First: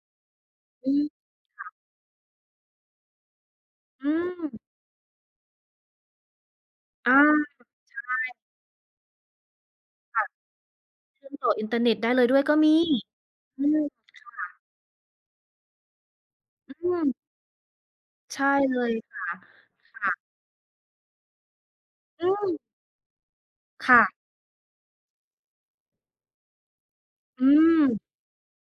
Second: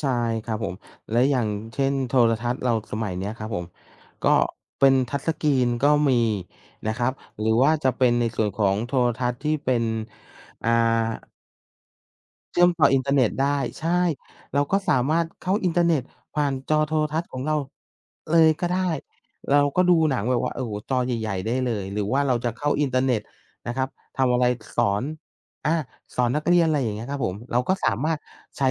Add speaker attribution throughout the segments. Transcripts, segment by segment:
Speaker 1: ใช่ครับผม
Speaker 2: อืม
Speaker 1: แล้วอย่าง
Speaker 2: ค่ะ
Speaker 1: เช่น โทรทัศน์เราสมัยนี้ครับผม
Speaker 2: อื
Speaker 1: ก็
Speaker 2: อ
Speaker 1: เป็น Touch Screen ก็มีนะครั
Speaker 2: อ
Speaker 1: บ
Speaker 2: า
Speaker 1: หรือ
Speaker 2: ใช
Speaker 1: ว่าจะเป็นใน
Speaker 2: ่
Speaker 1: ส่วนของโทรทัศน์ที่เป็น
Speaker 2: ค่ะ
Speaker 1: อ่า
Speaker 2: เชื่อมต่ออินเทอร์เน็ตได้เลยด้วยก็
Speaker 1: เชื่
Speaker 2: ม
Speaker 1: อม
Speaker 2: ี
Speaker 1: ต่ออินเทอร์เน็ตได้
Speaker 2: อือ
Speaker 1: ใช่
Speaker 2: ค่ะ
Speaker 1: เราก็สามารถเข้าอินเทอร์เน็ตผ่าน
Speaker 2: อ
Speaker 1: จอ
Speaker 2: ื
Speaker 1: โทร
Speaker 2: ม
Speaker 1: ทัศน์ของเราเ
Speaker 2: ใช
Speaker 1: ล
Speaker 2: ่
Speaker 1: ยก็
Speaker 2: เล
Speaker 1: ได้
Speaker 2: ยค่ะ
Speaker 1: เราก็ดู
Speaker 2: ค่
Speaker 1: ห
Speaker 2: ะ
Speaker 1: นังแบบว่า โอ้โฮ จอใหญ่ ๆ ได้เลย หรือว่า
Speaker 2: อื
Speaker 1: เราจะ
Speaker 2: ม
Speaker 1: เข้าอินเทอร์เน็ตนะครั
Speaker 2: ค
Speaker 1: บ
Speaker 2: ่ะ
Speaker 1: ทำอะไรสอน อา สอนนักเรียน อะไรอย่างนี้ครับผม
Speaker 2: อื
Speaker 1: เราก็สา
Speaker 2: ม
Speaker 1: มารถใช้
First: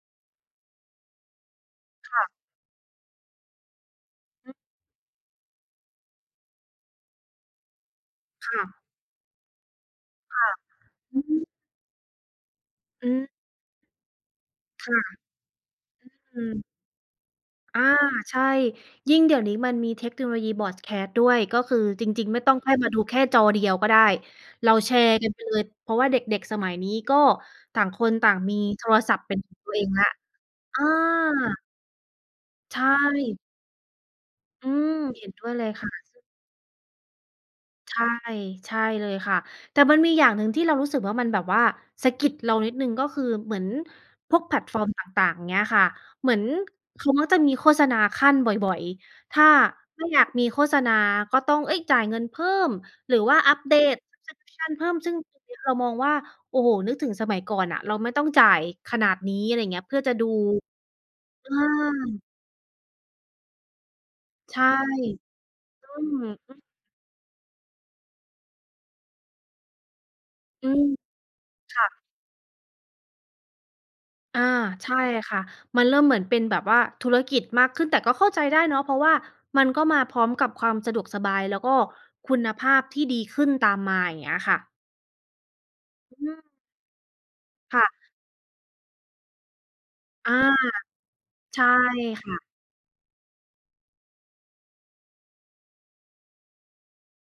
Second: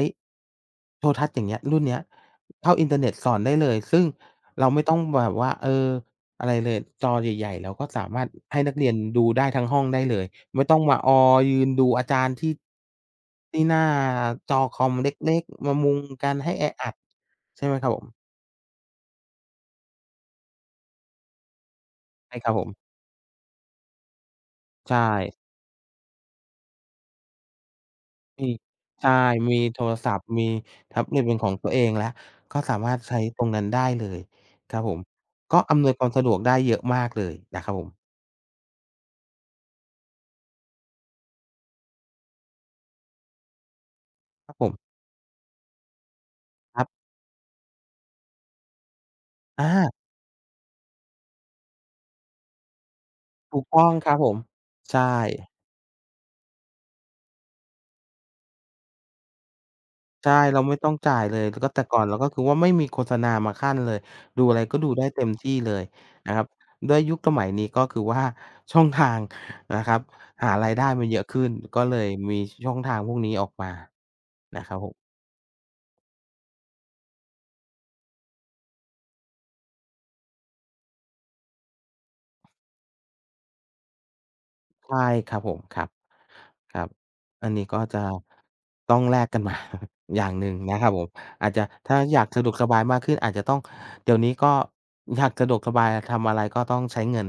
Speaker 1: โทรทัศน์ อย่างเงี้ย รุ่นเนี้ย
Speaker 2: ค่ะ
Speaker 1: เข้าอินเทอร์เน็ตสอนได้เลย ซึ่ง
Speaker 2: อือ
Speaker 1: เราไม่ต้องมาแบบว่า เออ อะไรเลย จอใหญ่ ๆ เราก็สามารถ
Speaker 2: ค
Speaker 1: ให้
Speaker 2: ่
Speaker 1: นัก
Speaker 2: ะ
Speaker 1: เรียนดูได้ทั้งห้องได้เลย
Speaker 2: ค่ะ
Speaker 1: ไม่ต้องมาอ
Speaker 2: อื
Speaker 1: อ
Speaker 2: อ
Speaker 1: ยืนดูอาจารย์ที่
Speaker 2: อือ
Speaker 1: ที่หน้าจอค
Speaker 2: ค
Speaker 1: อม
Speaker 2: ่ะ
Speaker 1: เล็ก ๆ มามุงกัน
Speaker 2: อื
Speaker 1: ให้
Speaker 2: ม
Speaker 1: แออัด ใช่ไหม
Speaker 2: อา
Speaker 1: ครับผม
Speaker 2: ใช่ ยิ่งเดี๋ยวนี้มันมีเทคโนโลยี Broadcast ด้วย ก็คือจริง
Speaker 1: ใช
Speaker 2: ๆ
Speaker 1: ่
Speaker 2: ไม่
Speaker 1: คร
Speaker 2: ต้
Speaker 1: ับ
Speaker 2: อง
Speaker 1: ผ
Speaker 2: ค่อ
Speaker 1: ม
Speaker 2: ยมาดูแค่จอเดียวก็ได้ เรา
Speaker 1: ใ
Speaker 2: แช
Speaker 1: ช
Speaker 2: ร์กัน
Speaker 1: ่
Speaker 2: ไปเลย เพราะว่าเด็ก ๆ สมัยนี้ก็ต่างคนต่าง
Speaker 1: มี
Speaker 2: มีโทร
Speaker 1: ใช่
Speaker 2: ศัพท์เป็นข
Speaker 1: ม
Speaker 2: อง
Speaker 1: ี
Speaker 2: ตัว
Speaker 1: โ
Speaker 2: เอ
Speaker 1: ท
Speaker 2: ง
Speaker 1: ร
Speaker 2: แล้ว
Speaker 1: ศัพท์ มี
Speaker 2: อ
Speaker 1: แท็บเล็ตเป็นของ
Speaker 2: า
Speaker 1: ตัวเองแล้ว ก็ส
Speaker 2: ใช
Speaker 1: ามารถใช้
Speaker 2: ่
Speaker 1: ตรงนั้นได้เลย
Speaker 2: อื
Speaker 1: ครับผ
Speaker 2: ม
Speaker 1: ม
Speaker 2: เห็นด้วย
Speaker 1: ก็
Speaker 2: เลย
Speaker 1: อ
Speaker 2: ค
Speaker 1: ำน
Speaker 2: ่
Speaker 1: ว
Speaker 2: ะ
Speaker 1: ยความ
Speaker 2: ซึ
Speaker 1: ส
Speaker 2: ่ง
Speaker 1: ะดวกได้เยอะมากเลยนะครับผ
Speaker 2: ใ
Speaker 1: ม
Speaker 2: ช่ ใช่เลยค่ะ แต่มันมีอย่างหนึ่งที่เรารู้สึกว่ามันแบบว่าสะกิดเรานิดหนึ่ง ก็คือเหมือนพวก
Speaker 1: ค
Speaker 2: แ
Speaker 1: ร
Speaker 2: พ
Speaker 1: ับ
Speaker 2: ล
Speaker 1: ผ
Speaker 2: ต
Speaker 1: ม
Speaker 2: ฟอร์มต่าง ๆ เงี้ยค่ะ เหมือน
Speaker 1: ครับ
Speaker 2: เขาก็จะมีโฆษณาคั่นบ่อย ๆ ถ้า
Speaker 1: อา
Speaker 2: ไม่อยากมีโฆษณา ก็ต้อง เอ๊ย จ่ายเงินเพิ่ม หรือว่าอ
Speaker 1: ถ
Speaker 2: ั
Speaker 1: ู
Speaker 2: ป
Speaker 1: ก
Speaker 2: เด
Speaker 1: ต้อง
Speaker 2: ต
Speaker 1: ครับผม
Speaker 2: Subscription เพิ่
Speaker 1: ใ
Speaker 2: ม
Speaker 1: ช
Speaker 2: ซึ่งตรง
Speaker 1: ่
Speaker 2: นี้เรามองว่า โอ้โฮ นึกถึงสมัยก่อนอะ เราไม่ต้องจ่ายขนาดนี้ อะไรอย่างเงี้ย เพื่อจะด
Speaker 1: ใช
Speaker 2: ู
Speaker 1: ่ เราไม่ต้องจ่ายเลย
Speaker 2: อา
Speaker 1: ร ก็แต่ก่อนเรา ก็คือว่าไม่มีโฆษณามาคั่นเลย ดูอ
Speaker 2: ใ
Speaker 1: ะ
Speaker 2: ช
Speaker 1: ไร
Speaker 2: ่
Speaker 1: ก็ดูได้เต็มที่เลย
Speaker 2: อืม
Speaker 1: นะครับ
Speaker 2: อือ
Speaker 1: ด้วยยุคสมัยนี้ ก็คือว่าช่องทางนะครับหา
Speaker 2: อ
Speaker 1: ร
Speaker 2: ื
Speaker 1: ายได
Speaker 2: ม
Speaker 1: ้มันเยอะขึ้น
Speaker 2: ค
Speaker 1: ก็
Speaker 2: ่
Speaker 1: เล
Speaker 2: ะ
Speaker 1: ยมีช่องทางพวกนี้ออกมา
Speaker 2: อา
Speaker 1: นะครับ
Speaker 2: ใ
Speaker 1: ผ
Speaker 2: ช
Speaker 1: ม
Speaker 2: ่ค่ะ มันเริ่มเหมือนเป็นแบบว่าธุรกิจมากขึ้น แต่ก็เข้าใจได้เนาะ เพราะว่ามันก็มาพร้อมกับความสะดวกสบาย แล้วก็คุณภาพที่ดีขึ้นตามมา อย่างเงี้ยค่ะ
Speaker 1: ใช่ครับผม ครับ
Speaker 2: อืม
Speaker 1: ครับ อันนี้ก
Speaker 2: ค
Speaker 1: ็
Speaker 2: ่
Speaker 1: จะ
Speaker 2: ะ
Speaker 1: ต้องแลก กันมา อย่า
Speaker 2: อ
Speaker 1: ง
Speaker 2: า
Speaker 1: หนึ่งนะครับผม อาจ
Speaker 2: ใช
Speaker 1: จะ
Speaker 2: ่
Speaker 1: ถ้าอยา
Speaker 2: ค
Speaker 1: ก
Speaker 2: ่
Speaker 1: สะ
Speaker 2: ะ
Speaker 1: ดวกสบายมากขึ้น อาจจะต้อง เดี๋ยวนี้ก็อยากสะดวกสบาย ทำอะไรก็ต้องใช้เงิน